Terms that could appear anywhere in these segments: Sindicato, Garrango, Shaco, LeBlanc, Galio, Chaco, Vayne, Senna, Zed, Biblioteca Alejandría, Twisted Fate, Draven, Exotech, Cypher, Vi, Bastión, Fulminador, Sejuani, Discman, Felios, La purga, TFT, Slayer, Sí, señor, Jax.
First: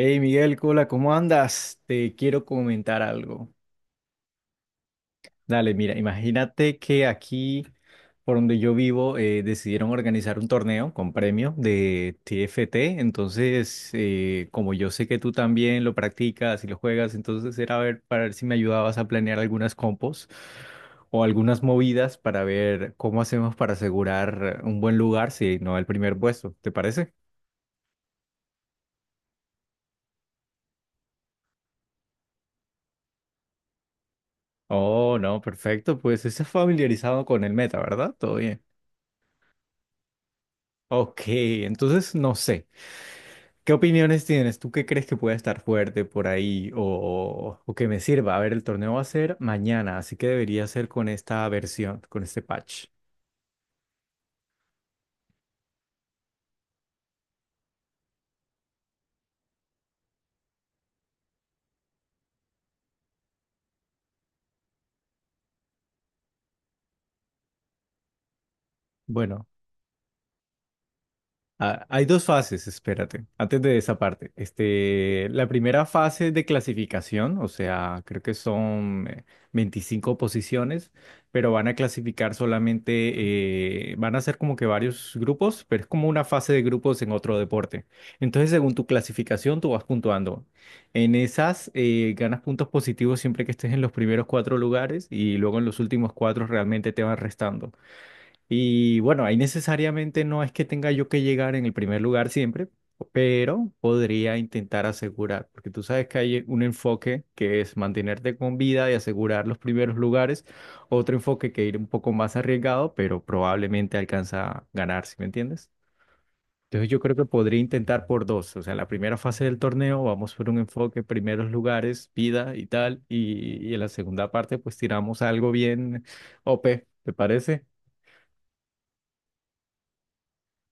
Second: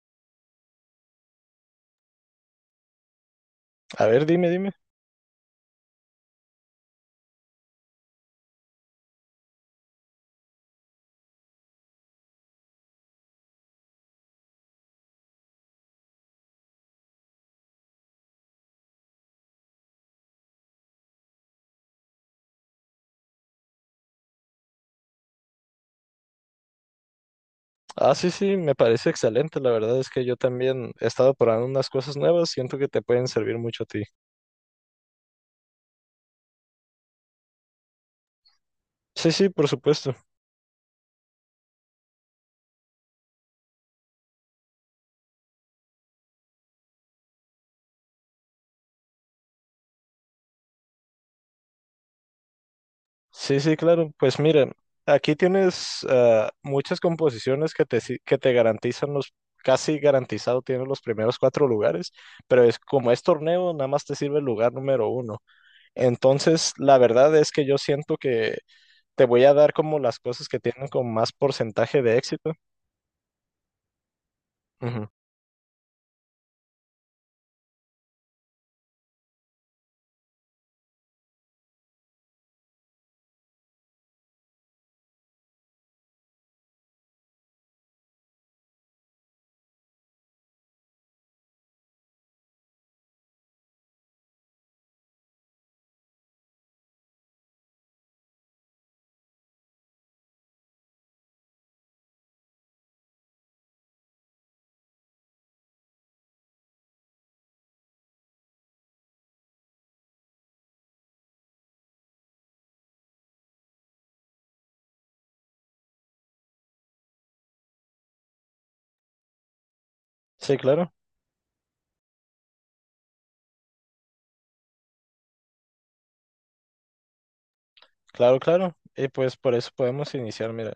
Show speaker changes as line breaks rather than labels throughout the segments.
Hey Miguel, hola, ¿cómo andas? Te quiero comentar algo.
A ver, dime, dime.
Dale, mira, imagínate que aquí, por donde yo vivo, decidieron organizar un torneo con premio de TFT. Entonces, como yo sé que tú también lo practicas y lo juegas, entonces era ver para ver si me ayudabas a planear algunas compos o algunas movidas para ver cómo hacemos para asegurar un buen lugar, si no el primer puesto. ¿Te parece?
Ah, sí, sí, me parece excelente. La verdad es que yo también he estado probando unas cosas nuevas. Siento que te pueden servir mucho a ti.
Oh, no, perfecto. Pues estás familiarizado con el meta, ¿verdad? Todo bien.
Sí, sí, por supuesto.
Ok, entonces no sé. ¿Qué opiniones tienes? ¿Tú qué crees que puede estar fuerte por ahí o que me sirva? A ver, el torneo va a ser mañana, así que debería ser con esta versión, con este patch.
Sí, sí, claro. Pues mira, aquí tienes muchas composiciones que te, si- que te garantizan los, casi garantizado tienes los primeros cuatro lugares, pero es como es torneo, nada más te sirve el lugar número uno. Entonces, la verdad es que yo siento que te voy
Bueno.
a dar como las cosas que tienen con más
Ah,
porcentaje
hay
de
dos
éxito.
fases, espérate, antes de esa parte.
Ujú.
Este, la primera fase de clasificación, o sea, creo que son 25 posiciones, pero van a clasificar solamente, van a ser como que varios grupos, pero es como una fase de grupos en otro deporte. Entonces, según tu clasificación, tú vas puntuando. En esas, ganas puntos positivos siempre que estés en los primeros cuatro lugares y luego en los últimos cuatro realmente te van restando. Y bueno, ahí necesariamente no es que tenga yo que llegar en el primer lugar siempre, pero podría intentar asegurar, porque tú sabes que hay un enfoque que es mantenerte con vida y asegurar los primeros lugares, otro enfoque que ir un poco más arriesgado, pero probablemente alcanza a ganar, ¿sí me entiendes? Entonces yo creo que podría intentar por dos, o sea, en la primera fase del torneo vamos por
Sí,
un
claro.
enfoque, primeros lugares, vida y tal, y en la segunda parte pues tiramos algo bien OP, ¿te parece?
Claro, claro. Y pues por eso podemos iniciar, mira.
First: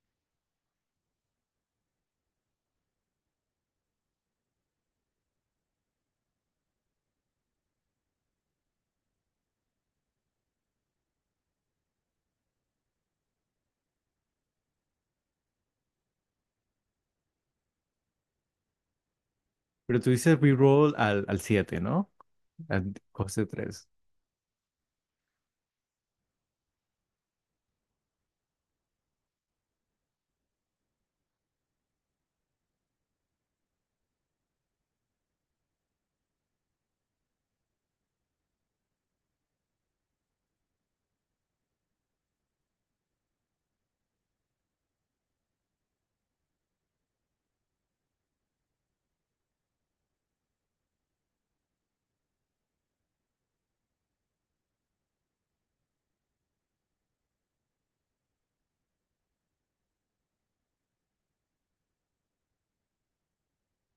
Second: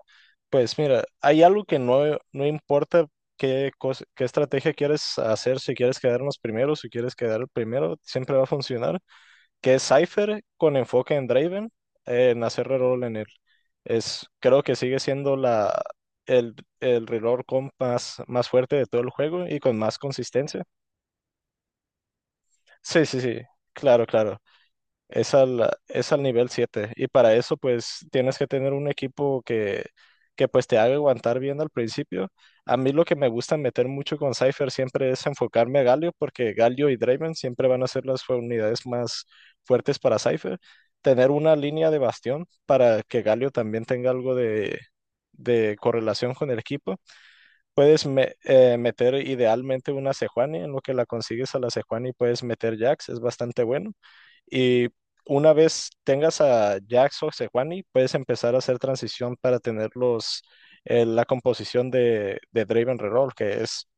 Pues mira, hay algo que no, no importa qué estrategia quieres hacer, si quieres quedar primero, siempre va a funcionar, que es Cypher con enfoque en Draven, en hacer reroll en él. Es, creo que sigue siendo la, el reroll comp más, más fuerte de todo el juego y con más
Pero tú dices
consistencia.
reroll al 7, ¿no? Al
Sí, sí, sí,
coste 3.
claro, claro. Es al nivel 7 y para eso pues tienes que tener un equipo que pues te haga aguantar bien al principio. A mí lo que me gusta meter mucho con Cypher siempre es enfocarme a Galio porque Galio y Draven siempre van a ser las unidades más fuertes para Cypher. Tener una línea de bastión para que Galio también tenga algo de, correlación con el equipo. Puedes meter idealmente una Sejuani; en lo que la consigues a la Sejuani puedes meter Jax, es bastante bueno. Y una vez tengas a Jax o Sejuani, puedes empezar a hacer transición para tener la composición de Draven Reroll, que es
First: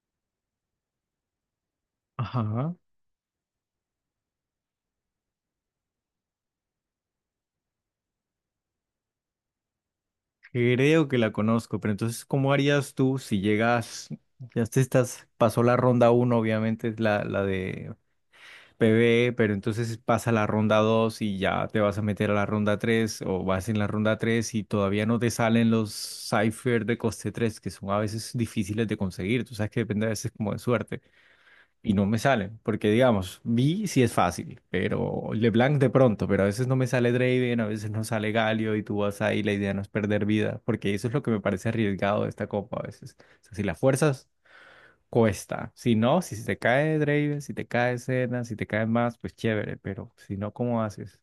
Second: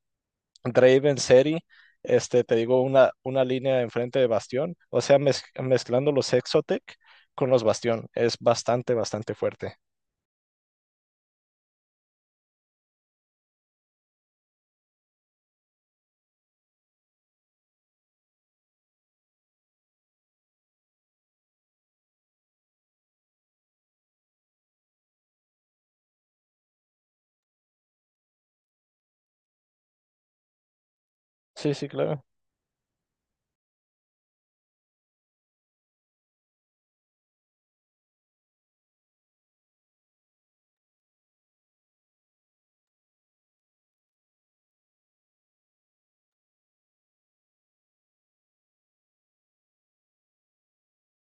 Draven Seri, este, te
Ajá.
digo, una línea enfrente de Bastión, o sea, mezclando los Exotech con los Bastión, es bastante, bastante fuerte.
Creo que la conozco, pero entonces, ¿cómo harías tú si llegas, ya te estás, pasó la ronda uno, obviamente, es la de PvE, pero entonces pasa la ronda 2 y ya te vas a meter a la ronda 3 o vas en la ronda 3 y todavía no te salen los cipher de coste 3 que son a veces difíciles de conseguir, tú sabes que depende a veces como de suerte.
Sí, sí,
Y no me
claro.
sale, porque digamos, Vi sí es fácil, pero LeBlanc de pronto, pero a veces no me sale Draven, a veces no sale Galio y tú vas ahí, la idea no es perder vida, porque eso es lo que me parece arriesgado de esta copa a veces. O sea, si las fuerzas cuesta, si no, si se te cae Draven, si te cae Senna, si te cae más, pues chévere, pero si no, ¿cómo haces?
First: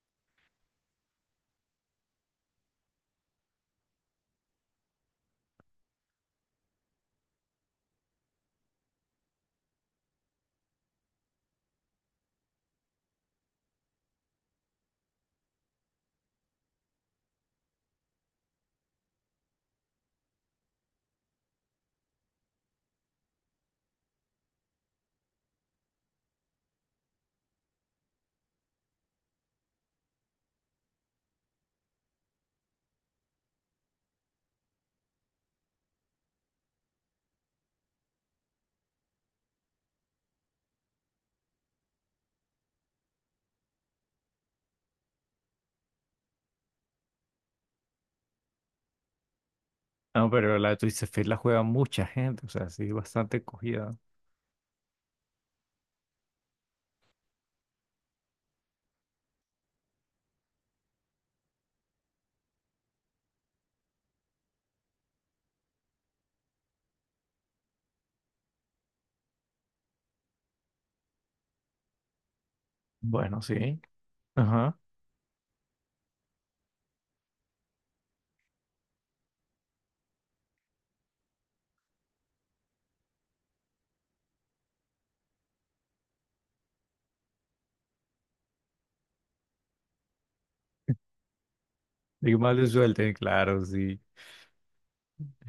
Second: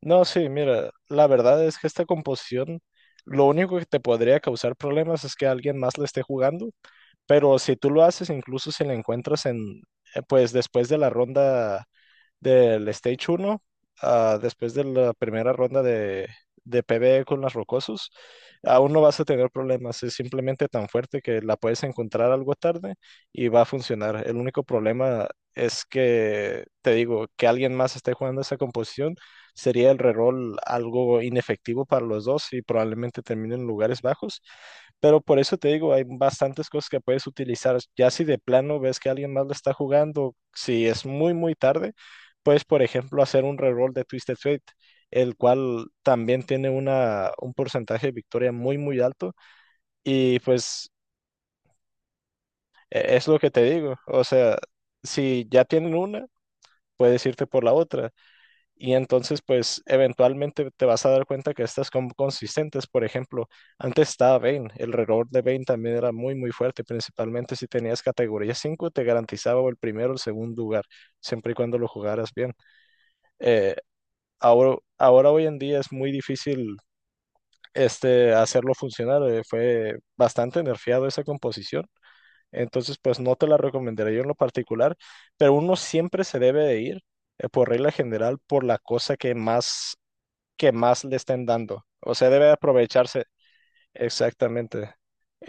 No, sí, mira, la verdad es que esta composición, lo único que te podría causar problemas es que alguien más la esté jugando, pero si tú lo haces, incluso si la encuentras en, pues después de la ronda del Stage uno, después de la primera ronda de PvE con las rocosos, aún no vas a tener problemas. Es simplemente tan fuerte que la puedes encontrar algo tarde y va a funcionar. El único problema es que, te digo, que alguien más esté jugando esa composición sería el reroll algo inefectivo para los dos y probablemente terminen en lugares bajos. Pero por eso te digo, hay bastantes cosas que puedes utilizar. Ya si de plano ves que alguien más lo está jugando, si es muy, muy tarde, puedes, por ejemplo, hacer un reroll de Twisted Fate, el cual también tiene un porcentaje de victoria muy, muy alto.
No,
Y
pero la de
pues
Twisted Fate la juega mucha gente, o sea, sí,
es lo
bastante
que te digo.
cogida.
O sea, si ya tienen una, puedes irte por la otra. Y entonces, pues, eventualmente te vas a dar cuenta que estas son consistentes. Por ejemplo, antes estaba Vayne. El reroll de Vayne también era muy, muy fuerte. Principalmente si tenías categoría 5 te garantizaba o el primero o el segundo lugar, siempre y cuando lo jugaras bien.
Bueno,
Eh,
sí.
ahora,
Ajá.
ahora hoy en día es muy difícil, este, hacerlo funcionar. Fue bastante nerfeado esa composición. Entonces, pues no te la recomendaría yo en lo particular, pero uno siempre se debe de ir, por regla general, por la cosa que más, le estén dando. O sea,
Digo,
debe
mal de suerte,
aprovecharse.
claro, sí.
Exactamente.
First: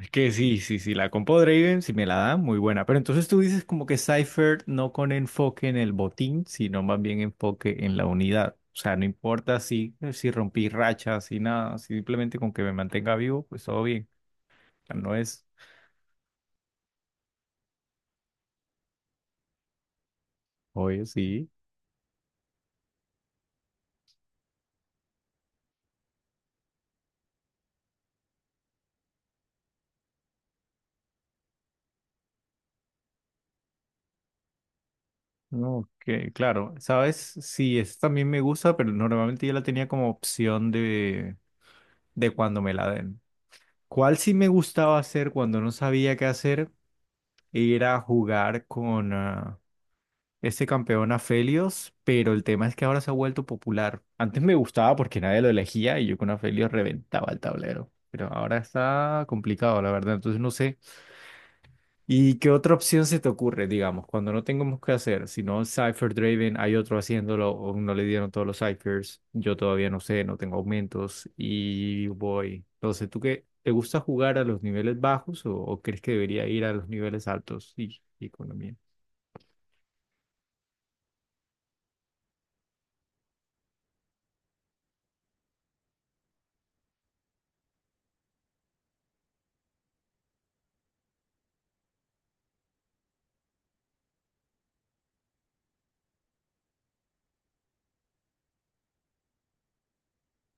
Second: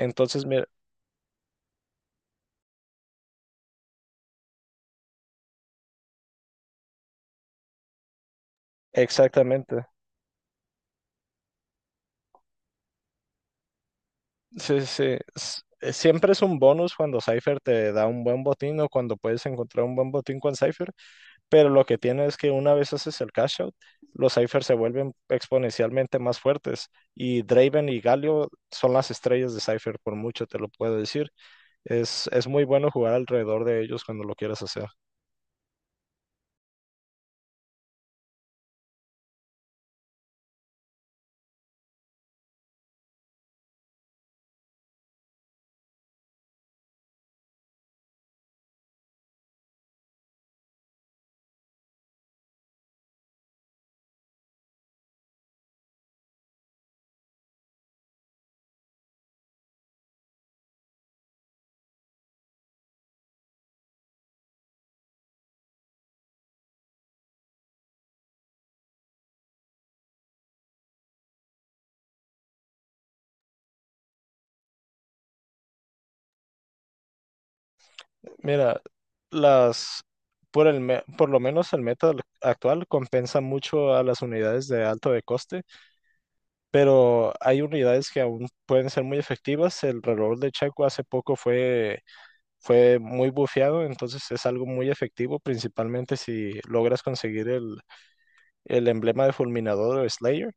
Es que sí,
mira,
sí, sí, la compo Draven, si me la dan, muy buena. Pero entonces tú dices como que Cypher no con enfoque en el botín, sino más bien enfoque en la unidad. O sea, no importa
exactamente.
si, si rompí rachas, si nada, simplemente con que me mantenga vivo, pues todo bien.
Sí,
O
sí.
sea, no
Sí.
es,
Siempre es un bonus cuando Cypher te da un buen botín o cuando puedes encontrar un buen botín con Cypher,
oye, sí.
pero lo que tiene es que una vez haces el cash out, los ciphers se vuelven exponencialmente más fuertes y Draven y Galio son las estrellas de Cypher, por mucho te lo puedo decir. Es muy bueno jugar alrededor de ellos cuando lo quieras hacer.
No, que claro, sabes, sí, eso también me gusta, pero normalmente yo la tenía como opción de cuando me la den. ¿Cuál sí me gustaba hacer cuando no sabía qué hacer? Era jugar con... este campeón a Felios, pero el tema es que ahora se ha vuelto popular. Antes me gustaba porque nadie lo elegía y yo con Felios reventaba el tablero. Pero ahora está complicado, la verdad. Entonces no sé. ¿Y qué otra opción se te ocurre, digamos, cuando no tengamos que hacer? Si no, Cypher Draven, hay otro haciéndolo, o no le dieron todos los Cyphers. Yo todavía no sé, no tengo aumentos y voy. Entonces, ¿tú qué? ¿Te gusta jugar a los niveles bajos o crees que debería ir a los niveles altos y economía?
Mira, las, por lo menos el meta actual compensa mucho a las unidades de alto de coste, pero hay unidades que aún pueden ser muy efectivas. El reloj de Checo hace poco fue muy bufeado, entonces es algo muy efectivo, principalmente si logras conseguir el, emblema de Fulminador o Slayer.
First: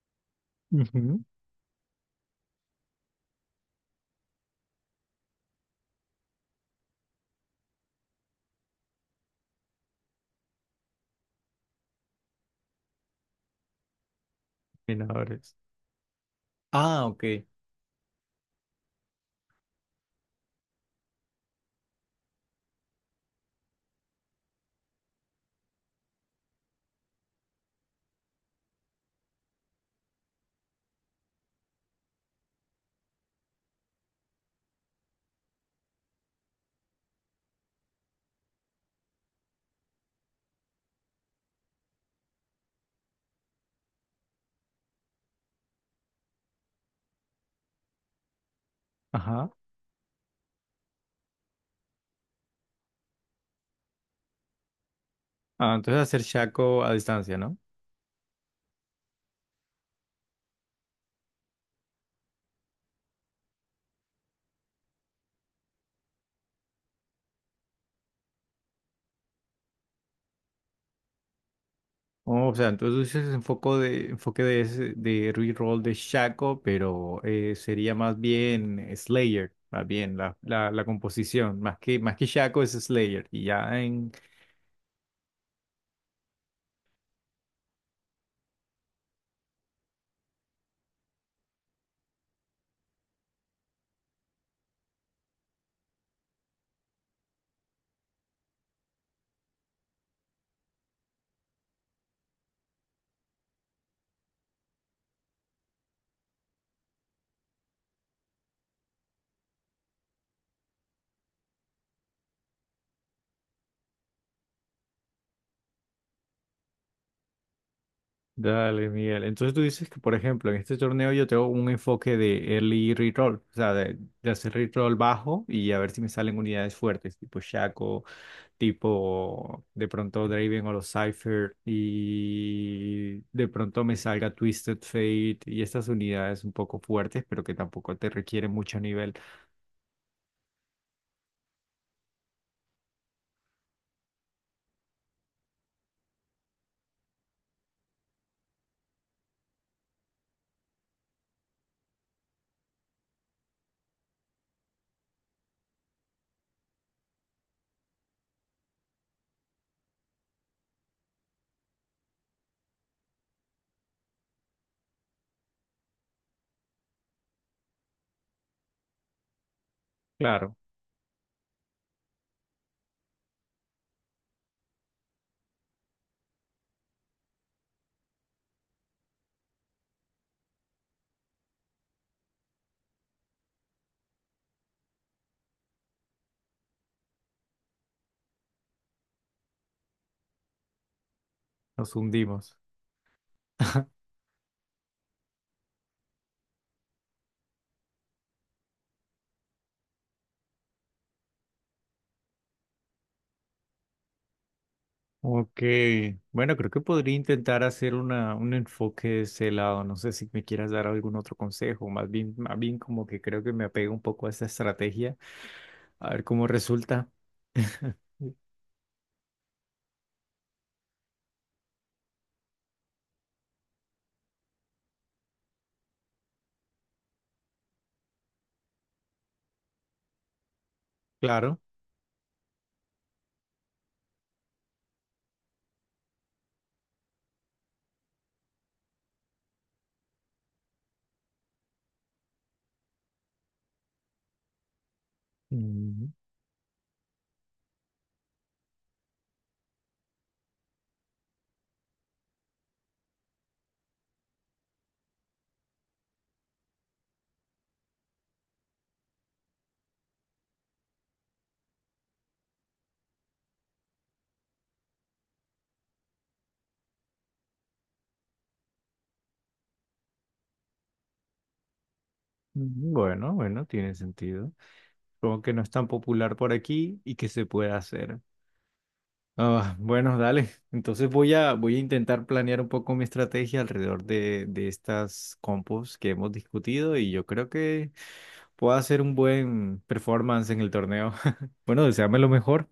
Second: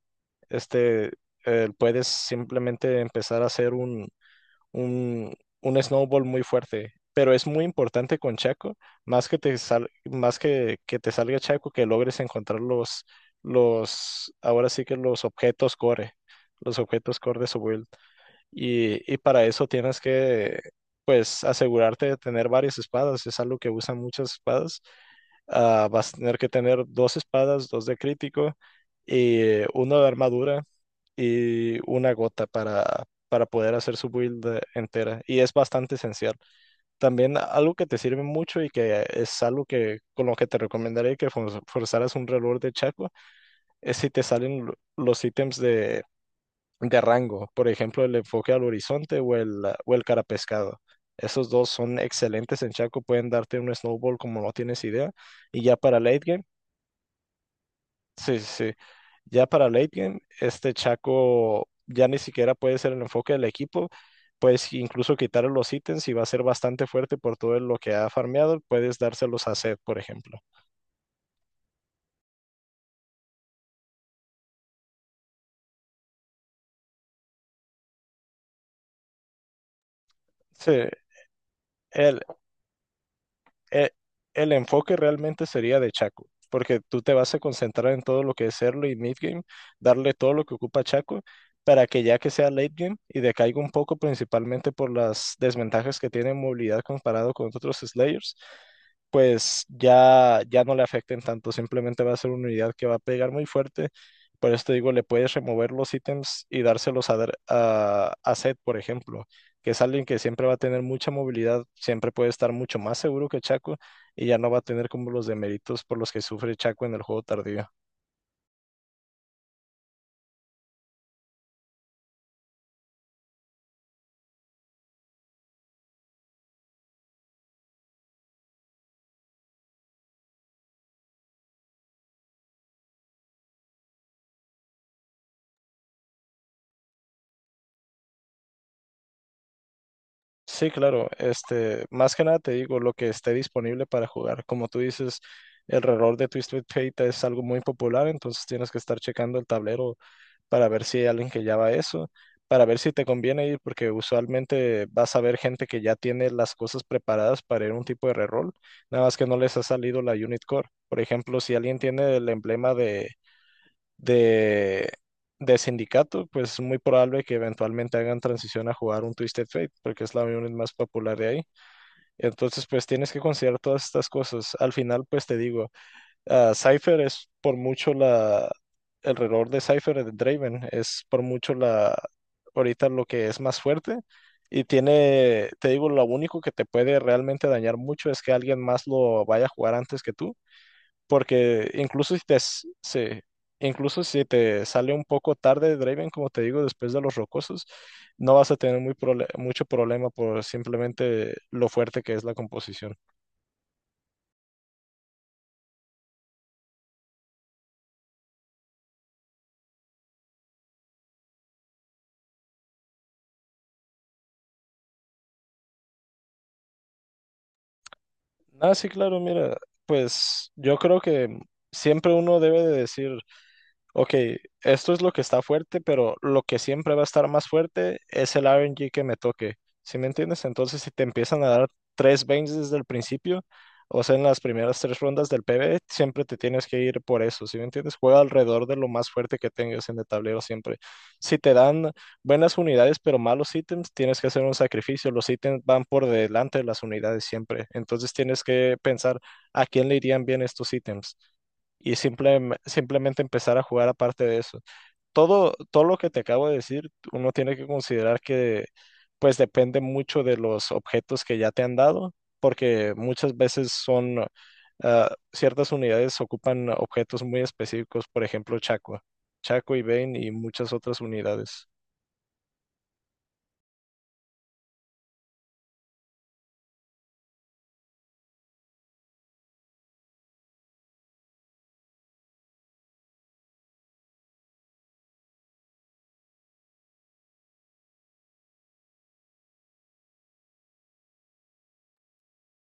Este,
Ujú.
puedes simplemente empezar a hacer un, un snowball muy fuerte. Pero es muy importante con Chaco, más que te salga Chaco, que logres encontrar ahora sí que los
Ah,
objetos
ok.
core de su build. Y para eso tienes que, pues, asegurarte de tener varias espadas. Es algo que usan muchas espadas. Vas a tener que tener dos espadas, dos de crítico y uno de armadura y una gota para poder hacer su build entera. Y es bastante esencial. También algo que te sirve mucho y que es algo que con lo que te recomendaría que forzaras un reloj de Chaco es si te salen los ítems de Garrango, por ejemplo, el enfoque al horizonte o
Ajá.
o el carapescado. Esos dos son excelentes en Chaco, pueden darte un snowball como no tienes idea. Y
Ah,
ya para
entonces
late
hacer
game,
Shaco a distancia, ¿no?
sí, sí, sí, ya para late game, este Chaco ya ni siquiera puede ser el enfoque del equipo. Puedes incluso quitarle los ítems y va a ser bastante fuerte por todo lo que ha farmeado. Puedes dárselos a Zed, por ejemplo.
Oh, o sea, entonces es enfoque de, ese- de reroll de Shaco, pero sería más bien Slayer, más bien la, la,
Sí,
la composición. Más
el,
que Shaco es Slayer. Y ya
eh,
en...
el enfoque realmente sería de Chaco, porque tú te vas a concentrar en todo lo que es early y mid game, darle todo lo que ocupa Chaco, para que ya que sea late game y decaiga un poco, principalmente por las desventajas que tiene en movilidad comparado con otros Slayers, pues ya, ya no le afecten tanto, simplemente va a ser una unidad que va a pegar muy fuerte. Por esto digo, le puedes remover los ítems y dárselos a Zed, por ejemplo, que es alguien que siempre va a tener mucha movilidad, siempre puede estar mucho más seguro que Chaco y ya no va a tener como los deméritos por los que sufre Chaco en el juego tardío.
Dale, Miguel. Entonces tú dices que, por ejemplo, en este torneo yo tengo un enfoque de early reroll, o sea, de hacer reroll bajo y a ver si me salen unidades fuertes, tipo Shaco tipo de pronto Draven o los Cypher y de pronto me salga Twisted Fate y estas unidades un poco fuertes, pero que tampoco te requieren mucho nivel.
Sí, claro, este, más que nada te digo, lo que esté disponible para jugar. Como tú dices, el reloj de Twisted Fate es algo muy popular, entonces tienes que estar checando el tablero para ver si hay alguien que ya va a eso, para ver si te conviene ir, porque usualmente vas a ver gente que ya tiene las cosas preparadas para ir a un tipo de reroll, nada más que no les ha salido la unit core. Por ejemplo, si alguien tiene el emblema de, de, de sindicato, pues es muy probable que eventualmente hagan transición a jugar un Twisted Fate, porque es la unit
Claro,
más popular de ahí. Entonces, pues tienes que considerar todas estas cosas. Al final, pues te digo. Cypher es por mucho la... El reloj de Cypher de Draven es por mucho la... Ahorita lo que es más fuerte. Y tiene, te digo, lo único que te puede realmente dañar mucho es que alguien más lo vaya a jugar antes que tú. Porque
nos hundimos.
incluso si te sale un poco tarde Draven, como te digo, después de los rocosos, no vas a tener mucho problema por simplemente lo fuerte que es la composición.
Ok, bueno, creo que podría intentar hacer una, un enfoque de ese lado. No sé si me quieras dar algún otro consejo, más bien como que creo que me apego un poco a esta estrategia, a ver cómo resulta.
Ah, sí, claro, mira, pues yo creo que siempre uno debe de decir: Ok, esto es lo que está fuerte, pero lo que siempre va a estar más fuerte es el RNG que me toque. ¿Sí me entiendes? Entonces, si te empiezan a
Claro.
dar tres veins desde el principio, o sea, en las primeras tres rondas del PvE, siempre te tienes que ir por eso. ¿Sí me entiendes? Juega alrededor de lo más fuerte que tengas en el tablero siempre. Si te dan buenas unidades, pero malos ítems, tienes que hacer un sacrificio. Los ítems van por
Mm,
delante de las unidades siempre. Entonces, tienes que pensar a quién le irían bien estos ítems y simplemente empezar a jugar aparte de eso. Todo, todo lo que te acabo de decir, uno tiene que considerar que pues depende mucho de los objetos que ya te han dado, porque muchas veces son ciertas unidades ocupan objetos muy específicos, por ejemplo, Chaco, Chaco y Bane y muchas otras unidades.
bueno, bueno, tiene sentido. Como que no es tan popular por aquí y que se puede hacer. Ah, bueno, dale. Entonces voy a, voy a intentar planear un poco mi estrategia alrededor de estas compos que hemos discutido y yo creo que puedo hacer un buen performance en el torneo. Bueno, deséame lo mejor.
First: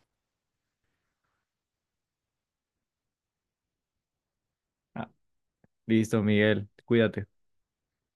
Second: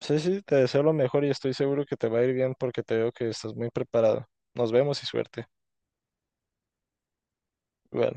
Sí, sí, te deseo lo mejor y estoy seguro que te va a ir bien porque te veo que estás muy preparado. Nos vemos y
Ah,
suerte.
listo, Miguel. Cuídate.
Igual.